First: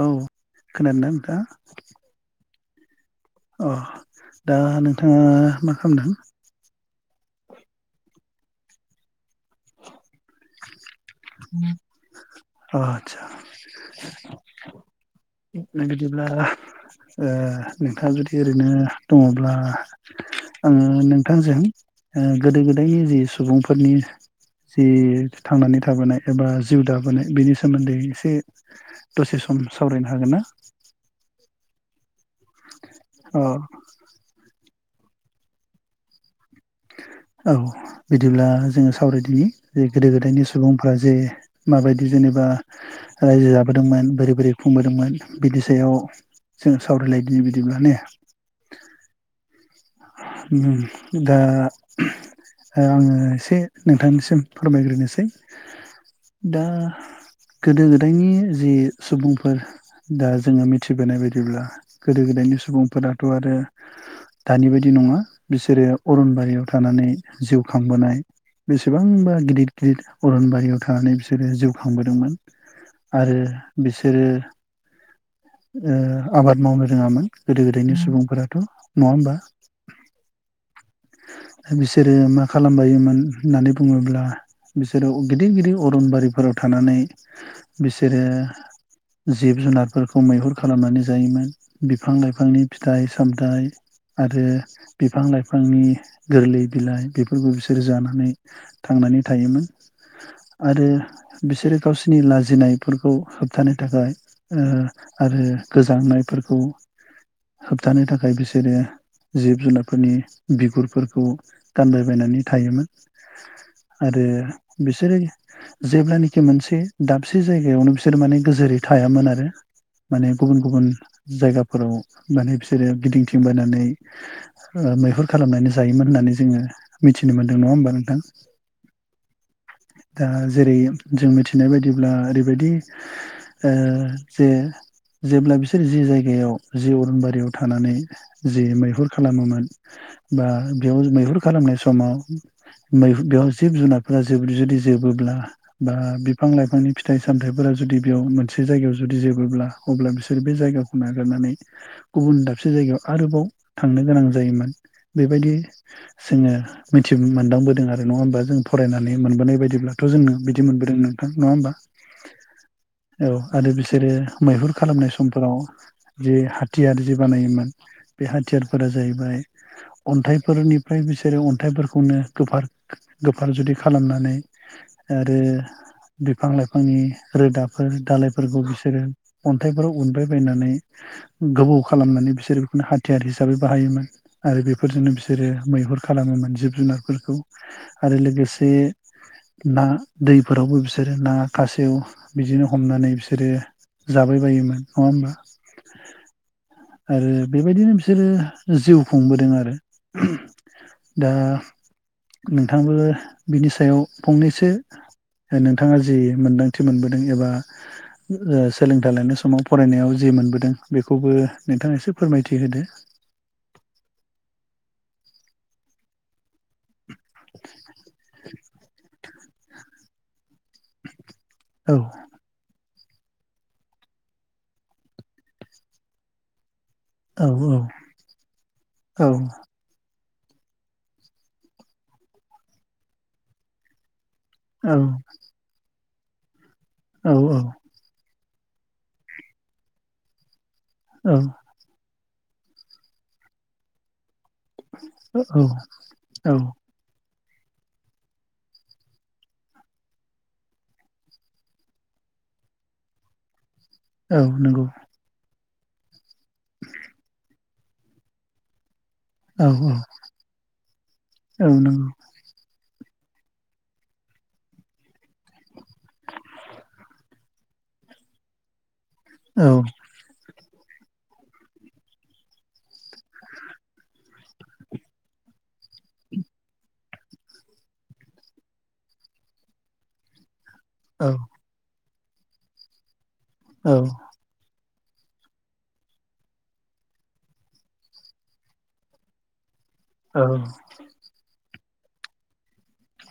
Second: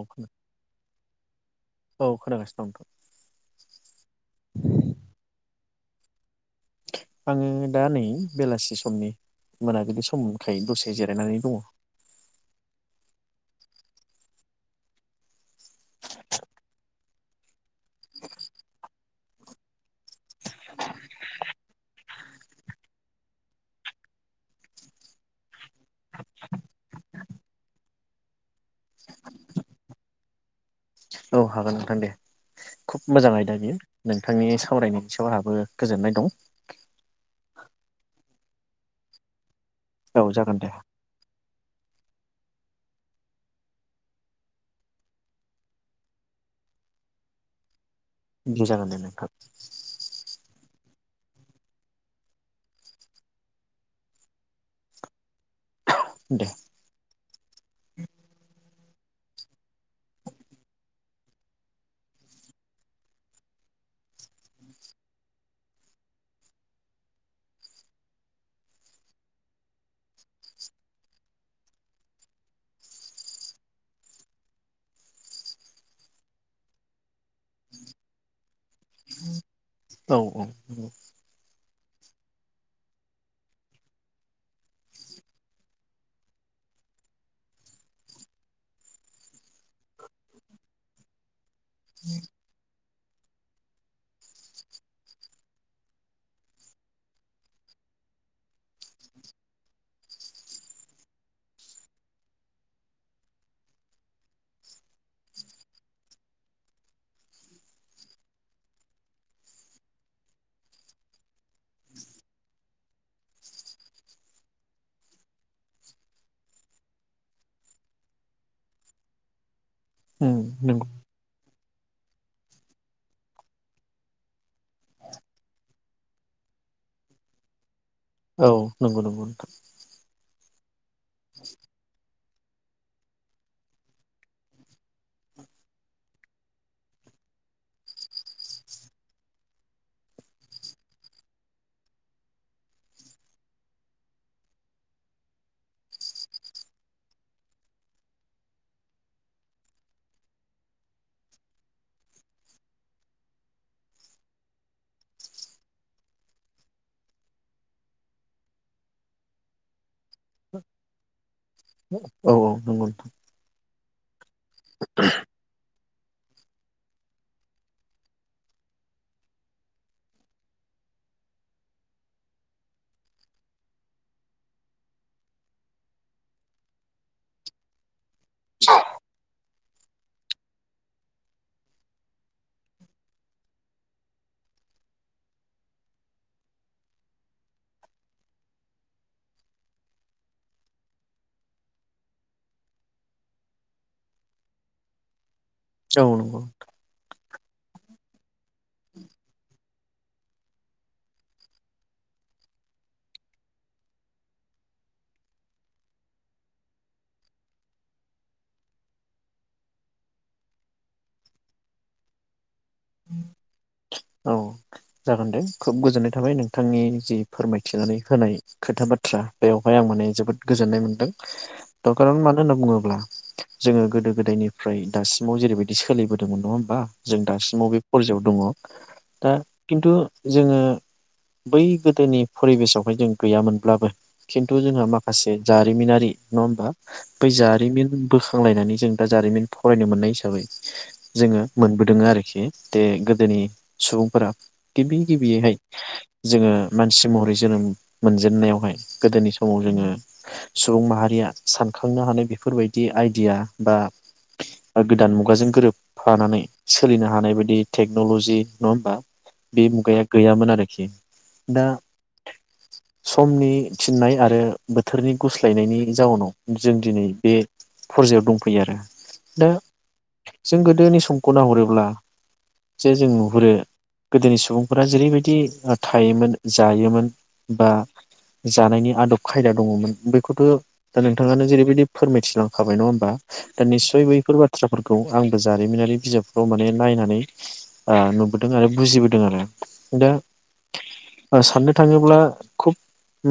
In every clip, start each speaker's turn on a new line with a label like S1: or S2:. S1: औ खोनादोंना नोंथाङा?
S2: औ खोनागासिनो दं नोंथां
S1: अह दा नोंथाङा मा खामदों?
S2: आङो दा नै बेलासि समनि मोनाबिलि समखाय दसे जिरायनानै दङ।
S1: [unintelligible] बिदिब्ला ओ नोंथाङा जुदि ओरैनो दङब्ला आङो नोंथांजों गोदो गोदायनि जि सुबुंफोरनि जि थांनानै थाबोनाय एबा जिउ दाबोनाय बेनि सोमोन्दै एसे दसे सम सावरायनो हागोन ना?
S2: औ हागोन नोंथां दे खुब मोजां
S1: अ
S2: आयदा बियो नोंथांनि सो सावरायनायनि सायाव आहाबो गोजोननाय दं।
S1: औ बिदिब्ला जोङो सावरायदिनि जे गोदो
S2: औ
S1: गोदायनि
S2: जागोन दे
S1: सुबुंफ्रा जे माबायदि जेनेबा रायजो जाबोदोंमोन बोरै बोरै खुंबोदोंमोन बिनि सायाव जों सावरायलायदि बिदिब्ला ने
S2: दे जागोन दे नोंथां।
S1: उम दा आङो एसे नोंथांनिसिम फोरमायग्रोनोसै
S2: दे
S1: दा गोदो गोदायनि जि सुबुंफोर दा जोङो मिथिबोनाय बायदिब्ला गोदो गोदायनि सुबुंफोराथ' आरो दानि बायदि नङा बिसोरो अरनबारियाव थानानै जिउ खांबोनाय बेसेबांबा गिदिर गिदिर अरनबारियाव थानानै बिसोरो जिउ खांबोदोंमोन आरो बिसोरो ओ आबाद मावनो रोङामोन गोदो गोदायनि सुबुंफोराथ' नङा होमबा
S2: औ औ नंगौ
S1: बिसोरो मा खालामबायोमोन होननानै बुङोब्ला बिसोरो गिदिर गिदिर अरनबारिफोराव थानानै बिसोरो जिब जुनारफोरखौ मैहुर खालामनानै जायोमोन बिफां लाइफांनि फिथाइ सामथाइ आरो बिफां लाइफांनि गोरलै बिलाइ बेफोरखौ बिसोरो जानानै थांनानै थायोमोन आरो बिसोरो गावसिनि लाजिनायफोरखौ होबथानो थाखाय ओ आरो गोजांनायफोरखौ होबथानो थाखाय बिसोरो जिब जुनारफोरनि बिगुरफोरखौ गानलायबायनानै थायोमोन आरो बिसोरो जेब्लानोखि मोनसे दाबसे जायगायावनो बिसोरो माने गोजोरै थायामोन आरो माने
S2: उम
S1: गुबुन
S2: नंगौ
S1: गुबुन जायगाफोराव माने बिसोरो गिदिंथिंबायनानै मैहुर खालामनानै जायोमोन होननानै जोङो मिथिनो मोनदों नङा होमबा नों थां
S2: औ नंगौ नंगौ नोंथां
S1: दा जेरै जों मिथिनाय बायदिब्ला ओरैबायदि ओ जे जेब्ला बिसोर जि जायगायाव जि अरनबारियाव थानानै जि मै मैहुर खालामोमोन बा बेयाव मैहुर खालामनाय समाव मैहु-बेयाव जिब जुनारफोरा जोब जुदि जोबोब्ला बा बिफां लाइफांनि फिथाइ सामथाइफोरा जुदि बेयाव मोनसे जायगायाव जुदि जोबोब्ला अब्ला बिसोर बे जायगाखौ नागारनानै गुबुन दाबसे जायगायाव आरोबाव थांनो गोनां जायोमोन बेबायदि जोङो मिथि मोनदांबोदों आरो नङा होमबा जों फरायनानै मोनबोनाय बायदिब्लाथ' जोंनो बिदि मोनबोदों नोंथां नङा होमबा
S2: औ औ नंगौ नोंथां
S1: औ आरो बिसोरो मैहुर खालामनाय समफोराव जे हाथियार जि बानायोमोन बे हाथियारफोरा जाहैबाय अन्थाइफोरनिफ्राय बिसोरो अन्थाइफोरखौनो गोफार गोफार जुदि खालामनानै आरो बिफां लाइफांनि रोदाफोर दालायफोरखौ बिसोरो अन्थाइफोराव उनबायबायनानै गोबौ खालामनानै बिसोर बेखौनो हाथ हाथियार हिसाबै बाहायोमोन आरो बेफोरजोंनो बिसोरो मैहुर खालामोमोन जिब जुनारफोरखौ आरो लोगोसे ना दैफोरावबो बिसोरो ना खासेव बिदिनो हमनानै बिसोरो जाबाय बायोमोन नङा होमबा।
S2: औ नंगौ नोंथां
S1: आरो बेबायदिनो बि सोरो जिउ खुंबोदों आरो दा नोंथाबो बिनि सायाव फंनैसो नोंथाङा जि मोनदांथि मोनबोदों एबा सोलोंथाइ लानाय समाव फरायनायाव जि मोनबोदों बेखौबो नोंथाङा एसे फोरमायथि होदो।
S2: औ जागोन दे खोब गोजोननाय थाबाय नोंथांनि जि फोरमायथिनानै होनाय खोथा बाथ्रा बेवहाय आं माने जोबोद गोजोननाय मोनदों। थ
S1: औ
S2: कारन मानो होनना बुङोब्ला जोङो गोदो गोदायनिफ्राय दासिमाव जेरैबायदि सोलिबोदोंमोन नङा होमबा जों दासिमाव
S1: औ
S2: बे परजायाव दङ
S1: औ
S2: दा खिन्थु जोङो बै गोदोनि फरिबेसावहाय जों गैयामोनब्लाबो खिन्थु जोंहा माखासे जारिमिनारि नङा होमबा
S1: औ
S2: बै जारिमिन बुस नांलायनानै जों दा जारिमिन फरायनो मोननाय हिसाबै
S1: औ
S2: जोङो मोनबोदों आरि खि दे गोदोनि सुबुंफोरा गिबि गिबियैहाय
S1: औ
S2: जोङो मानसि महरै जोनोम मोनजेननायावहाय गोदोनि समाव जोङो सुबुं माहारिया सानखांनो हानाय बेफोरबायदि आइडिया बा
S1: औ नंगौ
S2: गोदान मुगाजों गोरोब फानानै सोलिनो हानाय बायदि टेक्न'ल'जि नङा होमबा? बे
S1: औ औ
S2: मुगाया गैयामोन आरोखि दा
S1: औ नंगौ
S2: समनि थिननाय आरो बोथोरनि गुस्लायनायनि जाउनाव जों दिनै बे फरजायाव दंफैयो आरो दा
S1: औ
S2: जों गोदोनि स समखौ नाहरोब्ला जे जोङो नु हुरो गोदोनि सुबुंफोरा जेरैबायदि थायोमोन जायोमोन बा जानायनि आदब खायदा दङमोन बेखौथ' दा
S1: औ
S2: नोंथाङानो जेरैबायदि फोरमायथिलांखाबाय नङा होमबा दा
S1: औ
S2: निसय बैफोर बाथ्राफोर खौ आंबो जारिमिनारि बिजाबफ्राव माने नायनानै आ नुबोदों आरो बुजिबोदों आरो दा
S1: औ
S2: ओ साननो थाङोब्ला खुब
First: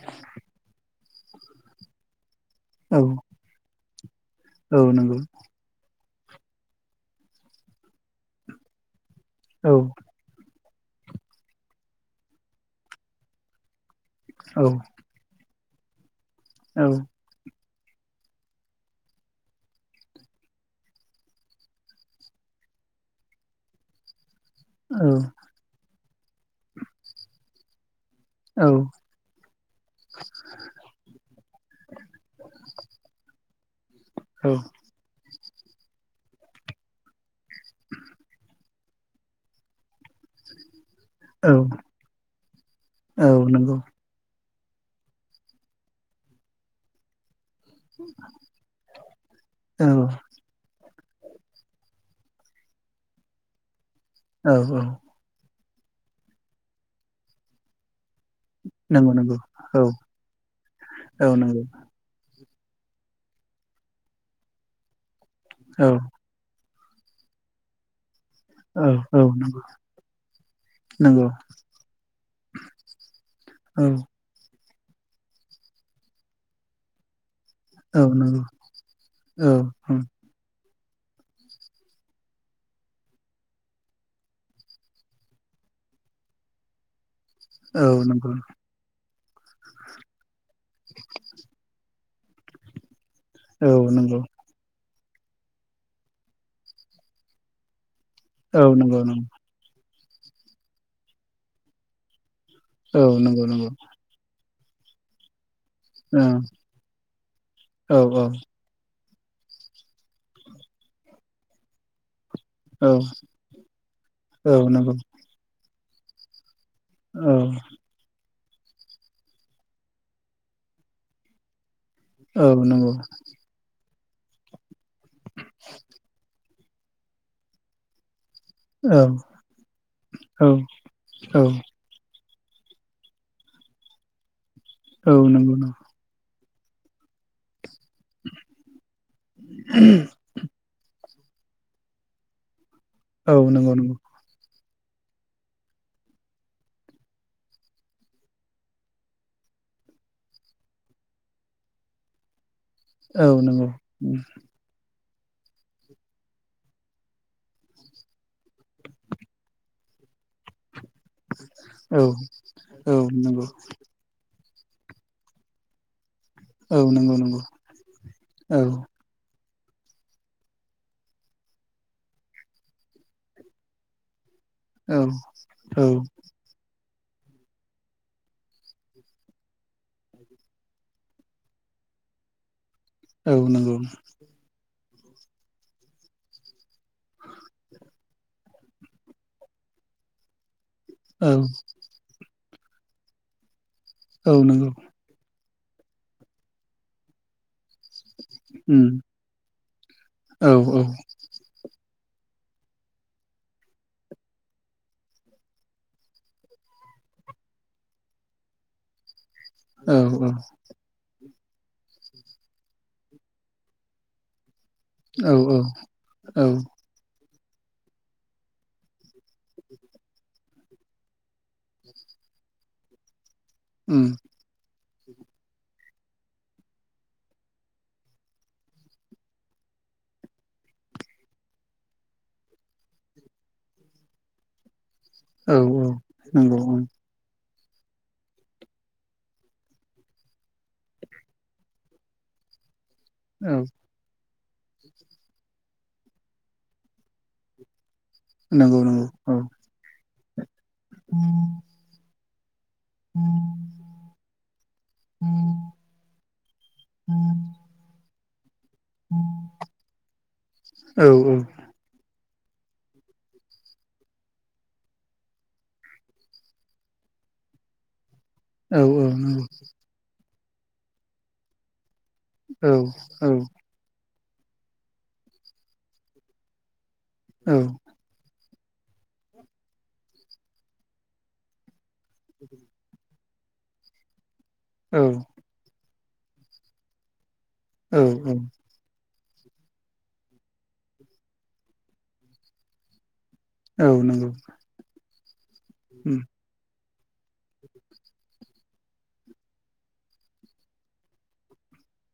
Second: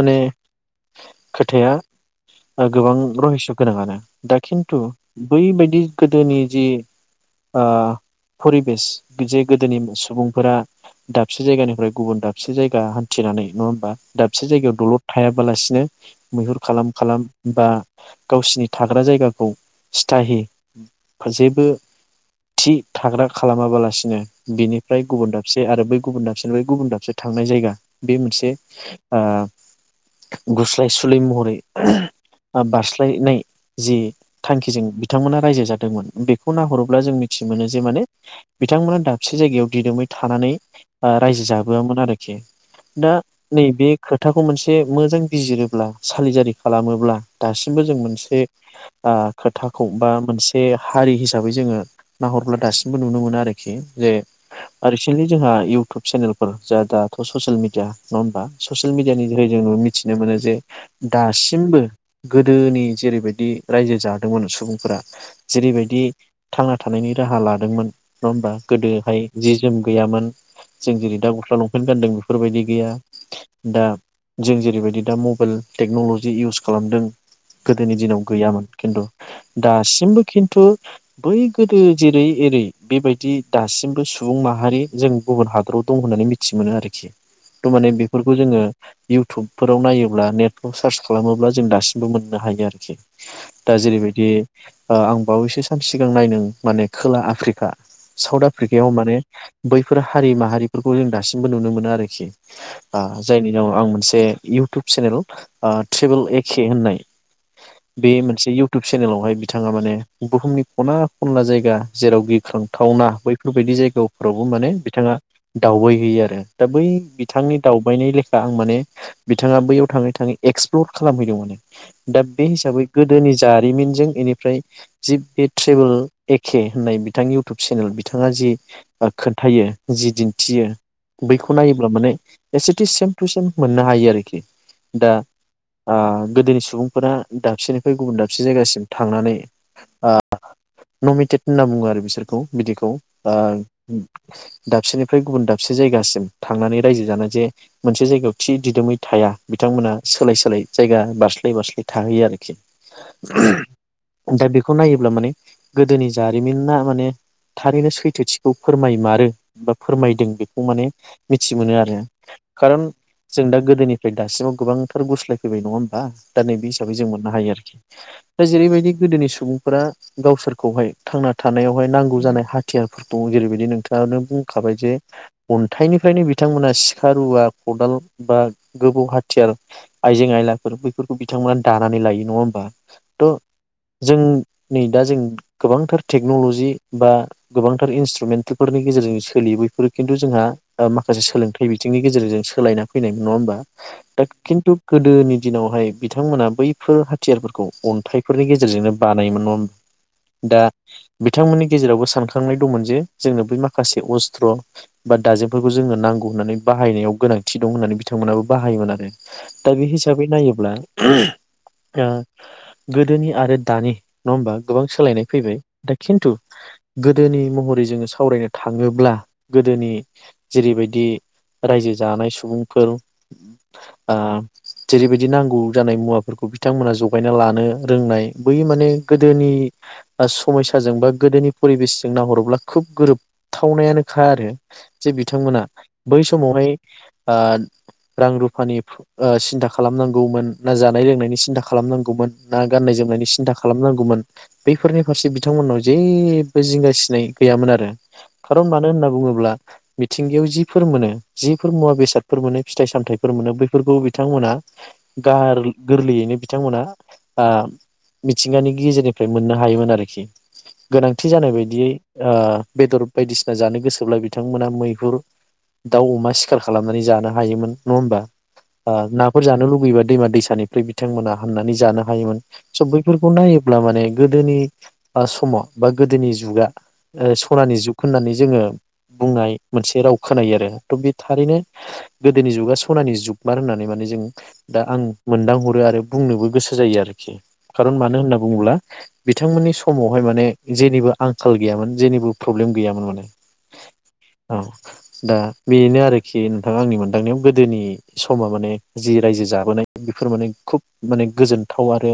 S2: माने खोथाया ओ गोबां
S1: औ
S2: रहिस' गोनाङानो दा खिन्थु
S1: औ नंगौ
S2: बैबायदि गोदोनि जि ओ परिबेस जे
S1: औ
S2: गोदोनि सुबुंफोरा दाबसे जायगानिफ्राय गुबुन दाबसे जायगा हान्थिनानै नङा होमबा? दाबसे जायगायाव दलद थायाबालास ने मैहुर खालाम खालाम बा गावसिनि थाग्रा जायगाखौ सिथाहि जेबो थि थाग्रा खालामाबालासिनो उम बेनिफ्राय गुबुन दाबसे आरो बै गुबुन दाबसेनिफ्राय गुबुन दाबसे थांनाय जायगा बे मोनसे गुस्लायसुलि महरै बारस्लायनाय। जि
S1: औ
S2: थांखिजों बिथांमोना रायजो जादोंमोन बेखौ नाहरोब्ला जों मिथिनो मोनो जे माने। बिथांमोना दाबसे जायगायाव दिदोमै थानानै
S1: औ
S2: रायजो
S1: औ
S2: जाबोआमोन आरोखि दा
S1: औ नंगौ
S2: नैबे खोथा खौ मोनसे मोजां बिजिरोब्ला सालिजारि खालामोब्ला दासिमबो जों मोनसे आ खोथाखौ बा
S1: औ
S2: मोनसे हारि हिसाबै जोङो नाहरब्ला दासिमबो नुनो मोनो आरोखि। खि जे रिसेन्टलि जोंहा इउ इउटुब चेनेलफोर जा दाथ' ससियेल मिडिया नङा होमबा ससियेल मिडियानि जोहै जों मिथिनो मोनो जे
S1: औ औ नंगौ नंगौ
S2: दासिमबो गोदोनि जेरैबायदि रायजो जादोंमोन सुबुंफोरा जेरैबायदि
S1: औ
S2: थांना थानायनि राहा लादोंमोन। नङा होमबा
S1: औ नंगौ औ औ
S2: गोदोहाय
S1: औ नंगौ
S2: जि जोम गैयामोन जों जेरै दा
S1: नंगौ
S2: गस्ला लंपेन गानदों बेफोरबायदि गैया दा
S1: औ
S2: जों जेरैबायदि बिदि दा मबाइल टेक्न'लजि इउस खालामदों। गोदोनि
S1: औ
S2: दिनाव
S1: नंगौ
S2: गैयामोन खिन्थु
S1: औ
S2: दासिमबो खिन्थु बै गोदो जेरै एरै बेबायदि दासिमबो सुबुं माहारि जों गुबुन हादराव दं होननानै मिथि मोनो आरोखि। दमाने
S1: औ
S2: बेफोरखौ
S1: नंगौ
S2: जोङो इउटुबफोराव नायोब्ला नेटफ्राव सार्च खालामोब्ला जों दासिमबो मोननो हायो आरखि। दा
S1: औ नंगौ
S2: जेरैबायदि ओ आं बावैसो सान सिगां नायदों माने खोला आफ्रिक खा साउथ
S1: औ
S2: आफ्रिकायाव
S1: नंगौ
S2: माने
S1: नंगौ
S2: बै बेफोर हारि माहारिफोरखौ जों दासिमबो नुनो मोनो आरोखि। आ
S1: औ नंगौ
S2: जायनि उनाव
S1: नंगौ
S2: आं मोनसे इ टुब चेनेल आं ट्रेबेल
S1: औ
S2: एके होननाय
S1: औ
S2: बे मोनसे इउटुब चेनेलावहाय बिथाङा माने बुहुमनि खना खनला जायगा जेराव
S1: औ
S2: खांथावना बैफोरबायदि जायगाफोरावबो
S1: औ
S2: माने
S1: नंगौ
S2: बिथाङा दावबाय होयो आरो। दा बै
S1: औ
S2: बिथांनि दावबायनाय ले दा आं माने बिथाङा बैयाव थाङै थाङै एक्सप्लर खालामहैदों माने। दा बे
S1: औ
S2: हिसाबै
S1: नंगौ
S2: गोदोनि जारिमिनजों बेनिफ्राय जि बे ट्रेबोेल ए खे होननाय बि थां इउटुब चेनेल बिथां थाङा जि
S1: औ
S2: खोन्थायो जि
S1: औ
S2: दिन्थियो
S1: औ
S2: बैखौ नायोब्ला माने एसेटि सेम टु सेम मोननो हायो आरोखि। दा
S1: औ नंगौ
S2: आ। गोदोनि सुबुंफोरा दाबसिनि बे गुबुन दाबसे जायगासिम थांनानै ओ नमिटेद होनना बुङो आरो सोरखौ बिदि खौ
S1: नंगौ
S2: ओ
S1: औ नंगौ नंगौ
S2: दाबसेनिफ्राय गुबुन दाबसे जायगासिम थांनानै रायजो जानाय जे, मोनसे जायगायाव थि दिदोमै थाया बिथांमोनहा सोलाय सोलाय जायगा बारस्लाय बारस्लाय थाहैयो आरोखि।
S1: औ नंगौ उम।
S2: ब्ला माने गोदोनि जारिमिनना माने थारैनो सैथोथिखौ फोरमायमारो बा फोरमायदों बेखौ माने मिथि मोनो आरो
S1: औ
S2: खारन
S1: औ
S2: जों
S1: नंगौ
S2: दा गोदोनिफ्राय दासिमाव गोबांथार गुस्लायफैबाय नङा होमबा? दा नैबे
S1: औ
S2: हिसाबै जों
S1: नंगौ
S2: मोननो
S1: नंगौ
S2: हायो आरोखि, दा
S1: औ
S2: जेरैबायदि गोदोनि सुबुं फोरा गावसोरखौहाय थांना था थानायावहाय नांगौ जानाय हाथियारफोर दं, जेरैबायदि नोंथाङानो बुं खाबाय जे
S1: औ
S2: अन्थाइनिफ्रायनो बिथांमोना सि खा रुवा खदाल बा गोबौ हाथियार आइजें आयलाफोर बैफोरखौ बिथांमोना दानानै लायो नङा होमबा? थ'
S1: औ नंगौ।
S2: जों नै दा जों गोबांथार टेक्न'ल'जि बा गोबांथार इन्सट्रुमेन्टफोरनि गेजेरजों सोलियो बैफोरो खिन्थु जोंहा ओ माखासे
S1: औ
S2: सोलोंथाइ बिथिंनि गेजेरजों सो सोलायना फैनाय नङा होमबा? दा
S1: औ नंगौ
S2: खिथु गोदोनि दिनावहाय बिथांमोना बैफोर हाथियारफोर खौ अन्थाइफोरनि
S1: उम
S2: गेजेरजोंनो बानायोमोन नङा,
S1: औ
S2: दा बिथांमोननि गेजेरावबो सानखांनाय दंमोन जे, जोंनो बै माखासे अस्त्र बा दाजेमफोरखौ जोंनो नांगौ होननानै बाहायनायाव गोनांथि दं होननानै बिथांमोनाबो बाहायोमोन आरो। दा बे
S1: औ
S2: हिसाबै नायोब्ला ओ गोदोनि आरो दानि, नङा होमबा? गोबां सोलायनाय
S1: औ
S2: फैबाय। दा खिन्थु
S1: औ
S2: गो गोदोनि महरै जोङो सावरायनो थाङोब्ला, गोदोनि जेरैबायदि रायजो जानाय सुबुंफोर
S1: उम
S2: आ जेरैबायदि नांगौ। जानाय मुवाफोरखौ बिथांमोना जगायना लानो रोंनाय बै माने गोदोनि समयसाजों बा गोदोनि परिबेसजों नाहरोब्ला खोब गोरोबथावनायानोखा आरो। जे
S1: औ
S2: बिथांमोना बै
S1: नंगौ
S2: समावहाय
S1: उम
S2: ओ रां रुफानि ओ सिन्था खालामनांगौमोन ना जानाय लोंनायनि सिन्था खालामनांगौमोन ना गाननाय जोमनायनि
S1: औ
S2: सिन्था खालामनांगौमोन बैफोरनि फारसे बिथांमोननाव जेबो जिंगासिनाय गैयामोन आरो खारन
S1: नंगौ
S2: मानो
S1: नंगौ
S2: होनना
S1: औ
S2: बुङोब्ला मिथिंगायाव जिफोर मोनो जिफोर मुवा बेसाद फोर मोनो। फिथाइ सामथायाइफोर मोनो बैफोरखौ बिथांमोना गार गोरलैयैनो बिथांमोना आ मिथिंगानि गेजेरनिफ्राय मोननो हायोमोन आरो इसे
S1: औ
S2: गोनांथि जानाय बायदियै ओ बेदर बायदिसिना जानो गोसोब्ला बिथांमोना मैहुर दाउ अमा सिखार खालामनानै जानो हायोमोन नङा होमबा?
S1: औ
S2: ओ नाफोर
S1: नंगौ
S2: जानो लुुबैबा दैमा दैसा निफ्राय बिथांमोना हाननानै जानो हायोमोन
S1: औ
S2: स बैफोरखौ नायोब्ला माने गोदोनि ओ समाव बा गोदोनि जुगा ओ सनानि जुग होननानै जोङो बुंनाय मोनसे राव खोनायो आरो थ' बे थारैनो गोदोनि जुगा सनानि जुग। बार होननानै माने जों दा आं मोनदां हरो आरो बुंनोबो गोसो जायो आरोखि खारन
S1: औ
S2: मानो
S1: औ
S2: होनना बुङोब्ला बिथांमोननि [unintelligible] समावहाय माने जेनिबो आंखाल गैयामोन जेनिबो प्रब्लेम गैयामोन माने।
S1: औ नंगौ
S2: औ दा बेनो
S1: उम
S2: आरोखि नोंथाङा आंनि मोन लांनायाव गोदोनि समा माने जि रायजो जाबोनाय बेफोर माने खुब माने गोजोनथाव आरो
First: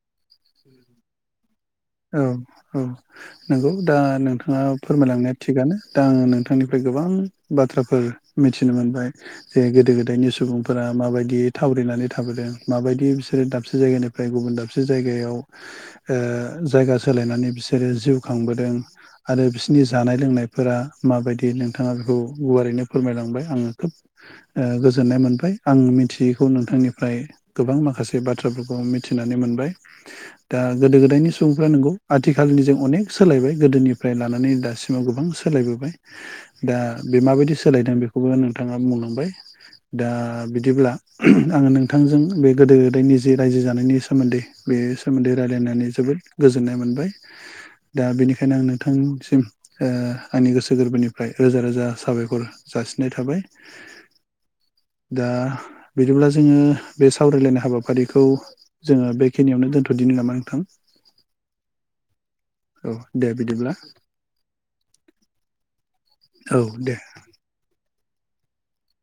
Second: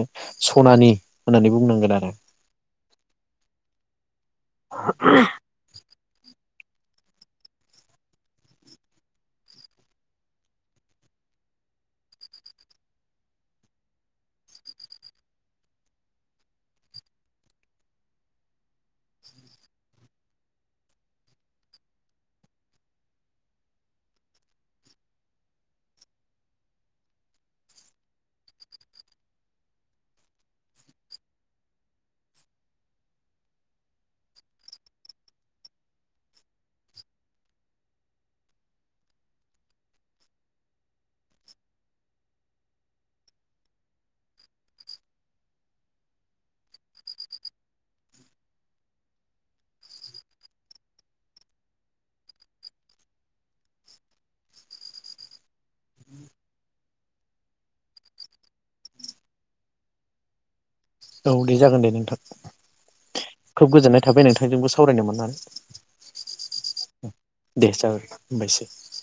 S2: सनानि होननानै बुंनांगोन आरो।
S1: औ औ नंगौ दा नोंथाङा फोरमायलांनाया थिगानो दा आङो नों थांनिफ्राय गोबां बाथ्राफोर मिथिनो मोनबाय जे गोदो गोदायनि सुबुंफोरा माबायदि थावरिनानै थाबोदों माबायदि बिसोरो दाबसे जायगानिफ्राय गुबुन दाबसे जायगायाव ओ जायगा सोलायनानै बिसोरो जिउ खांबोदों आरो बिसोरनि जानाय लोंनायफोरा माबायदि नोंथाङा बेखौ गुवारैनो फोरमायलांबाय आङो खोब ओ गोजोननाय मोनबाय आं मिथियैखौ नोंथांनिफ्राय गोबां माखासे बाथ्राफोरखौ मिथिनानै मोनबाय दा गोदो गोदायनि सुबुंफ्रा नोंगौ आथिखालनि जों अनेक सोलायबाय गोदोनिफ्राय लानानै दासिमाव गोबां सोलायबोबाय दा बे माबायदि सोलायदों बेखौबो नोंथाङा बुंलांबाय दा बिदिब्ला आङो नोंथांजों बे गोदो गोदायनि जे रायजो जानायनि सोमोन्दै बे सोमोन्दै रायलायनानै जोबोद गोजोननाय मोनबाय। दा बेनिखायनो आं नोंथांसिम ओ आंनि गोसो गोरबोनिफ्राय रोजा रोजा साबायखर जासिननाय थाबाय। दा बिदिब्ला जोङो बे सावरायलायनाय हाबाफारिखौ जोङो बे खिनियावनो दोनथ'दिनो नामा नोंथां?
S2: औ दे जागोन दे नोंथां
S1: औ दे
S2: खोब
S1: बिदिब्ला
S2: गोजोननाय थाबाय नोंथांजोंबो सावरायनो मोननानै
S1: औ दे
S2: दे जागाय [unintelligible]